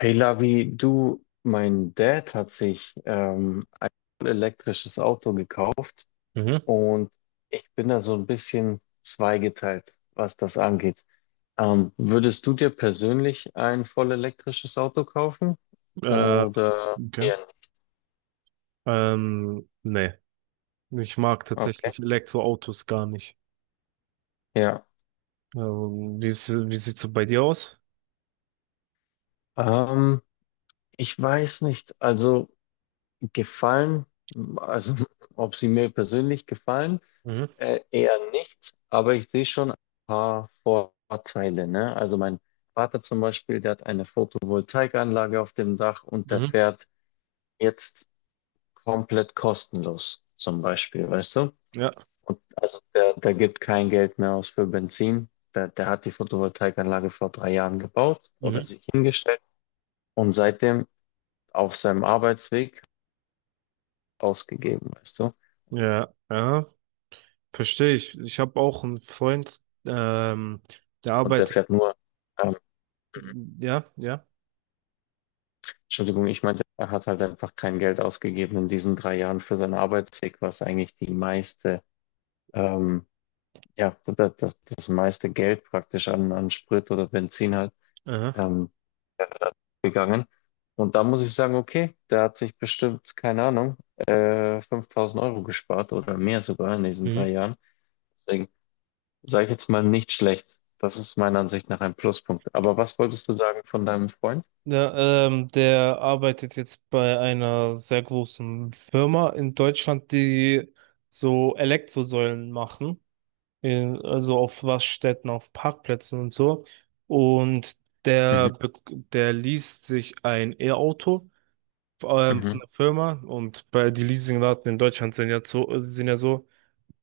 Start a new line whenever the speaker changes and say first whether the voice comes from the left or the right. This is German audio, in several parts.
left: Hey Lavi, du, mein Dad hat sich ein elektrisches Auto gekauft,
right: Mhm.
left: und ich bin da so ein bisschen zweigeteilt, was das angeht. Würdest du dir persönlich ein voll elektrisches Auto kaufen
right: Äh,
left: oder
right: okay.
left: eher nicht?
right: Nee. Ich mag
left: Okay.
right: tatsächlich Elektroautos gar nicht.
left: Ja,
right: Wie ist, wie sieht's so bei dir aus?
left: ähm, ich weiß nicht, also gefallen, also ob sie mir persönlich gefallen.
right: Mhm.
left: Eher nicht, aber ich sehe schon ein paar Vorteile, ne? Also mein Vater zum Beispiel, der hat eine Photovoltaikanlage auf dem Dach, und der
right: Mhm.
left: fährt jetzt komplett kostenlos, zum Beispiel, weißt du?
right: Ja.
left: Und also der gibt kein Geld mehr aus für Benzin. Der hat die Photovoltaikanlage vor 3 Jahren gebaut oder
right: Mhm.
left: sich hingestellt, und seitdem auf seinem Arbeitsweg ausgegeben, weißt du?
right: Ja. Ja. Verstehe ich. Ich habe auch einen Freund, der
left: Und der
right: arbeitet.
left: fährt nur ähm,
right: Ja, ja.
left: Entschuldigung, ich meinte, er hat halt einfach kein Geld ausgegeben in diesen 3 Jahren für seinen Arbeitsweg, was eigentlich die meiste, ähm, ja, das meiste Geld praktisch an Sprit oder Benzin halt
right: Aha.
left: ähm, gegangen. Und da muss ich sagen, okay, der hat sich bestimmt, keine Ahnung, 5.000 Euro gespart oder mehr sogar in diesen drei
right: Mhm.
left: Jahren. Deswegen sage ich jetzt mal nicht schlecht. Das ist meiner Ansicht nach ein Pluspunkt. Aber was wolltest du sagen von deinem Freund?
right: Ja, der arbeitet jetzt bei einer sehr großen Firma in Deutschland, die so Elektrosäulen machen, in, also auf Raststätten, auf Parkplätzen und so. Und
left: Mhm,
right: der, be- der liest sich ein E-Auto von
left: mhm.
right: der Firma, und bei die Leasingraten in Deutschland sind ja so,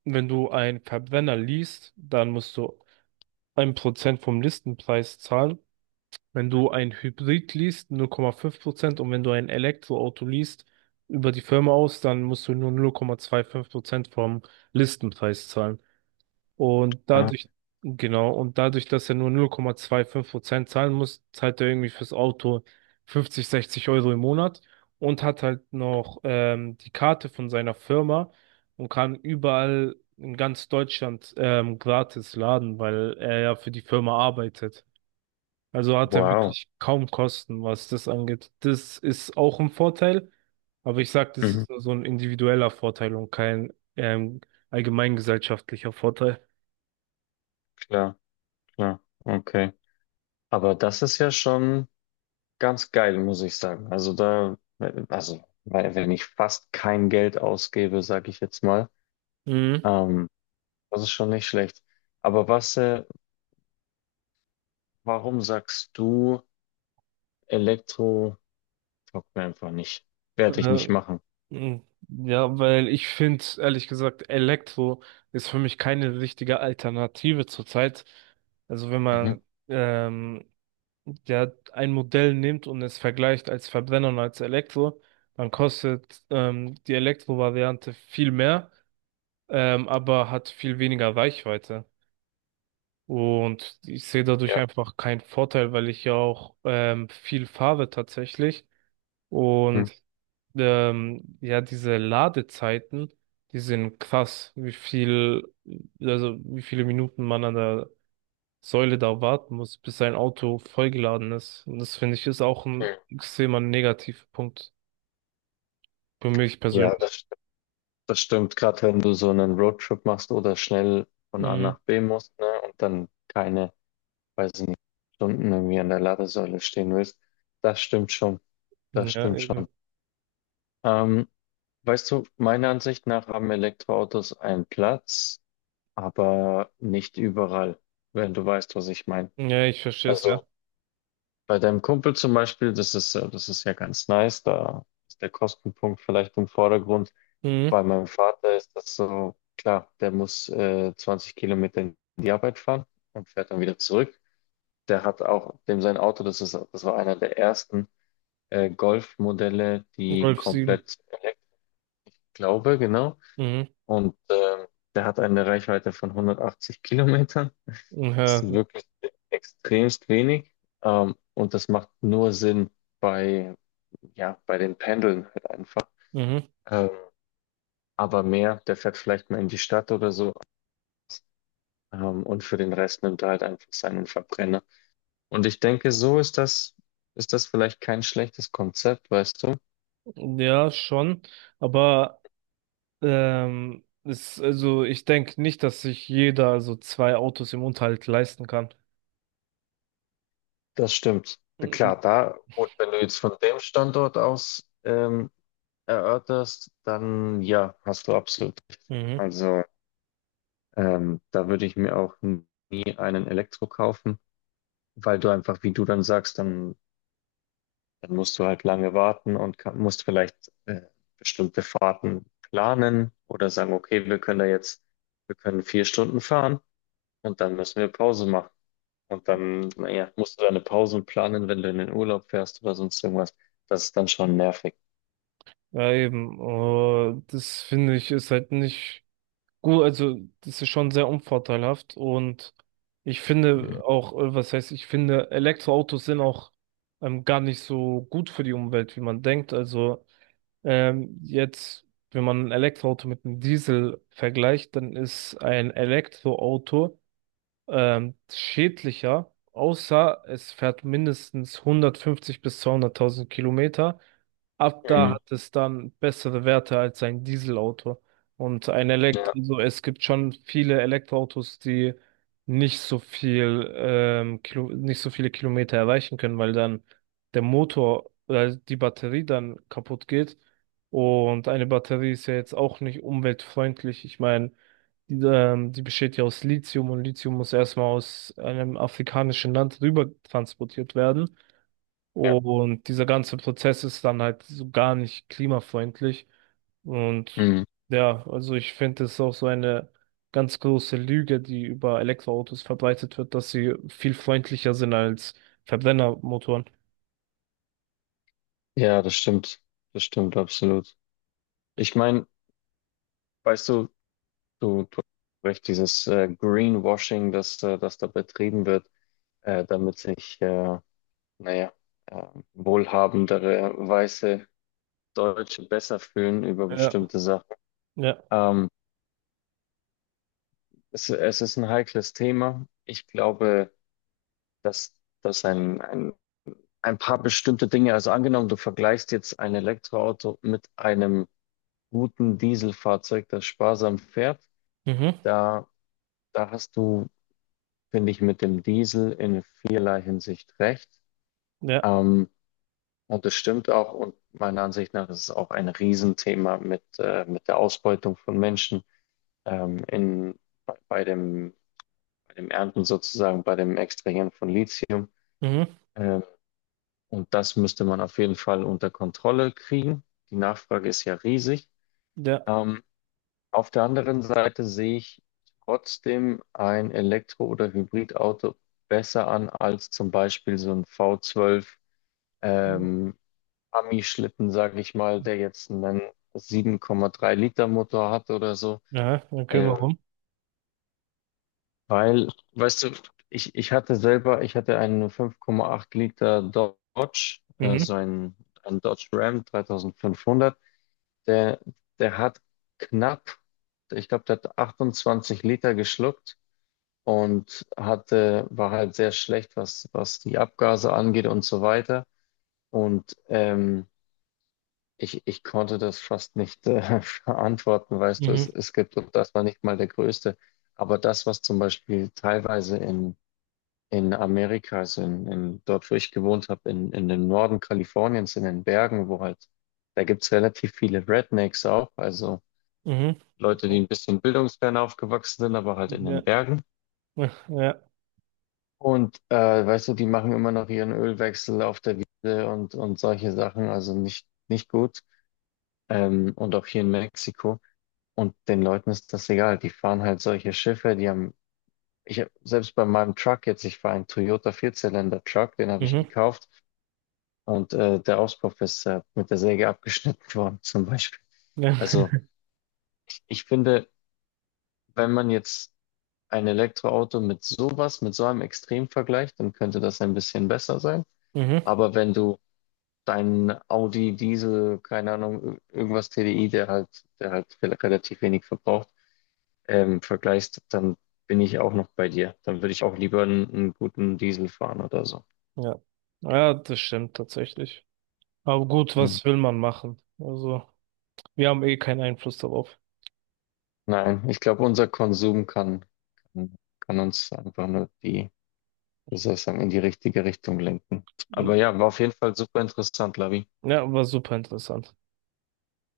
right: wenn du einen Verbrenner liest, dann musst du ein Prozent vom Listenpreis zahlen. Wenn du ein Hybrid liest, 0,5%, und wenn du ein Elektroauto liest, über die Firma aus, dann musst du nur 0,25% vom Listenpreis zahlen. Und
left: Ah,
right: dadurch, genau, und dadurch, dass er nur 0,25% zahlen muss, zahlt er irgendwie fürs Auto 50, 60 € im Monat und hat halt noch die Karte von seiner Firma und kann überall in ganz Deutschland gratis laden, weil er ja für die Firma arbeitet. Also hat er
left: wow.
right: wirklich kaum Kosten, was das angeht. Das ist auch ein Vorteil, aber ich sag, das
left: Mhm,
right: ist nur so ein individueller Vorteil und kein allgemeingesellschaftlicher Vorteil.
left: klar. Ja, okay. Aber das ist ja schon ganz geil, muss ich sagen. Also da, also, weil, wenn ich fast kein Geld ausgebe, sage ich jetzt mal,
right: Mhm.
left: ähm, das ist schon nicht schlecht. Aber was, warum sagst du, Elektro taugt mir einfach nicht? Werde ich nicht
right: Äh,
left: machen.
right: mh, ja, weil ich finde, ehrlich gesagt, Elektro ist für mich keine richtige Alternative zurzeit. Also wenn
left: Mhm.
right: man ähm, ja, ein Modell nimmt und es vergleicht als Verbrenner und als Elektro, dann kostet die Elektro-Variante viel mehr, aber hat viel weniger Reichweite. Und ich sehe dadurch
left: Ja.
right: einfach keinen Vorteil, weil ich ja auch viel fahre tatsächlich.
left: Hm.
right: Und ja, diese Ladezeiten, die sind krass, also wie viele Minuten man an der Säule da warten muss, bis sein Auto vollgeladen ist. Und das finde ich ist auch ein
left: Hm.
right: extremer Negativpunkt für mich
left: Ja,
right: persönlich.
left: das stimmt. Gerade wenn du so einen Roadtrip machst oder schnell von A
right: Mhm.
left: nach B musst, ne, und dann keine, weiß ich nicht, Stunden irgendwie an der Ladesäule stehen willst. Das stimmt schon. Das
right: Ja,
left: stimmt schon.
right: eben.
left: Ähm, Weißt du, meiner Ansicht nach haben Elektroautos einen Platz, aber nicht überall, wenn du weißt, was ich meine.
right: Ja, ich verstehe es, ja.
left: Also bei deinem Kumpel zum Beispiel, das ist ja ganz nice, da ist der Kostenpunkt vielleicht im Vordergrund.
right: Mhm.
left: Bei meinem Vater ist das so, klar, der muss 20 Kilometer in die Arbeit fahren und fährt dann wieder zurück. Der hat auch, dem sein Auto, das war einer der ersten Golf-Modelle, die
right: Golf sieben.
left: komplett elektrisch, glaube, genau.
right: Mhm.
left: Und der hat eine Reichweite von 180 Kilometern. Das
right: Ja,
left: ist wirklich extremst wenig. Und das macht nur Sinn bei, ja, bei den Pendeln halt einfach.
right: mhm.
left: Ähm, aber mehr, der fährt vielleicht mal in die Stadt oder so. Und für den Rest nimmt er halt einfach seinen Verbrenner. Und ich denke, so ist das vielleicht kein schlechtes Konzept, weißt du?
right: Ja, schon. Aber ist, also ich denke nicht, dass sich jeder so zwei Autos im Unterhalt leisten kann.
left: Das stimmt.
right: Mhm.
left: Klar, da, gut, wenn du jetzt von dem Standort aus erörterst, dann ja, hast du absolut recht.
right: Mhm.
left: Also da würde ich mir auch nie einen Elektro kaufen, weil du einfach, wie du dann sagst, dann, dann musst du halt lange warten und musst vielleicht äh, bestimmte Fahrten planen oder sagen, okay, wir können da jetzt, wir können 4 Stunden fahren, und dann müssen wir Pause machen. Und dann, naja, musst du deine Pausen planen, wenn du in den Urlaub fährst oder sonst irgendwas. Das ist dann schon nervig.
right: Ja, eben. Das finde ich ist halt nicht gut. Also das ist schon sehr unvorteilhaft, und ich
left: Mhm.
right: finde auch, was heißt, ich finde Elektroautos sind auch gar nicht so gut für die Umwelt, wie man denkt. Also ähm, jetzt, wenn man ein Elektroauto mit einem Diesel vergleicht, dann ist ein Elektroauto schädlicher, außer es fährt mindestens 150 bis 200.000 Kilometer. Ab da
left: Mhm.
right: hat es dann bessere Werte als ein Dieselauto.
left: Ja,
right: Also es gibt schon viele Elektroautos, die nicht so nicht so viele Kilometer erreichen können, weil dann der Motor oder die Batterie dann kaputt geht. Und eine Batterie ist ja jetzt auch nicht umweltfreundlich. Ich meine, die besteht ja aus Lithium, und Lithium muss erstmal aus einem afrikanischen Land rüber transportiert werden.
left: ja.
right: Und dieser ganze Prozess ist dann halt so gar nicht klimafreundlich. Und
left: Mhm.
right: ja, also ich finde es auch so eine ganz große Lüge, die über Elektroautos verbreitet wird, dass sie viel freundlicher sind als Verbrennermotoren.
left: Ja, das stimmt. Das stimmt absolut. Ich meine, weißt du, du hast recht, dieses Greenwashing, das da betrieben wird, damit sich, naja, äh, wohlhabendere weiße Deutsche besser fühlen über
right: Ja,
left: bestimmte Sachen.
right: ja,
left: Ähm, es ist ein heikles Thema. Ich glaube, dass, dass ein ein paar bestimmte Dinge. Also angenommen, du vergleichst jetzt ein Elektroauto mit einem guten Dieselfahrzeug, das sparsam fährt.
right: mhm,
left: Da, da hast du, finde ich, mit dem Diesel in vielerlei Hinsicht recht.
right: ja,
left: Ähm, und das stimmt auch. Und meiner Ansicht nach ist es auch ein Riesenthema mit der Ausbeutung von Menschen in, bei, bei dem, bei dem Ernten sozusagen, bei dem Extrahieren von Lithium.
right: mhm,
left: Ähm, Und das müsste man auf jeden Fall unter Kontrolle kriegen. Die Nachfrage ist ja riesig.
right: ja.
left: Ähm, auf der anderen Seite sehe ich trotzdem ein Elektro- oder Hybridauto besser an als zum Beispiel so ein V12
right: Mhm.
left: ähm, Ami-Schlitten, sage ich mal, der jetzt einen 7,3 Liter Motor hat oder so.
right: Ja, okay,
left: Äh,
right: warum?
left: Weil, weißt du, ich hatte selber, ich hatte einen 5,8 Liter Dodge,
right: Mhm,
left: so ein Dodge Ram 3500. Der, der hat knapp, ich glaube, der hat 28 Liter geschluckt und hatte, war halt sehr schlecht, was die Abgase angeht und so weiter. Und ich konnte das fast nicht verantworten, weißt du,
right: mhm,
left: es gibt, und das war nicht mal der größte. Aber das, was zum Beispiel teilweise in Amerika, also dort, wo ich gewohnt habe, in dem Norden Kaliforniens, in den Bergen, wo halt, da gibt's relativ viele Rednecks auch, also
right: mhm.
left: Leute, die ein bisschen bildungsfern aufgewachsen sind, aber halt in
right: Ja,
left: den Bergen.
right: ja.
left: Und weißt du, die machen immer noch ihren Ölwechsel auf der Wiese und solche Sachen, also nicht, nicht gut. Und auch hier in Mexiko. Und den Leuten ist das egal. Die fahren halt solche Schiffe, die haben, ich hab, selbst bei meinem Truck jetzt, ich fahre einen Toyota Vierzylinder-Truck, den habe ich
right: Mhm.
left: gekauft, und der Auspuff ist mit der Säge abgeschnitten worden, zum Beispiel.
right: Ja.
left: Also ich finde, wenn man jetzt ein Elektroauto mit sowas, mit so einem Extremvergleich, dann könnte das ein bisschen besser sein.
right: Mhm.
left: Aber wenn du deinen Audi Diesel, keine Ahnung, irgendwas TDI, der halt relativ wenig verbraucht, vergleichst, dann bin ich auch noch bei dir. Dann würde ich auch lieber einen guten Diesel fahren oder so.
right: Ja. Ja, das stimmt tatsächlich. Aber gut,
left: Mhm.
right: was will man machen? Also, wir haben eh keinen Einfluss darauf.
left: Nein, ich glaube, unser Konsum kann uns einfach nur die, wie soll ich sagen, in die richtige Richtung lenken.
right: Hm.
left: Aber ja, war auf jeden Fall super interessant, Lavi.
right: Ja, war super interessant.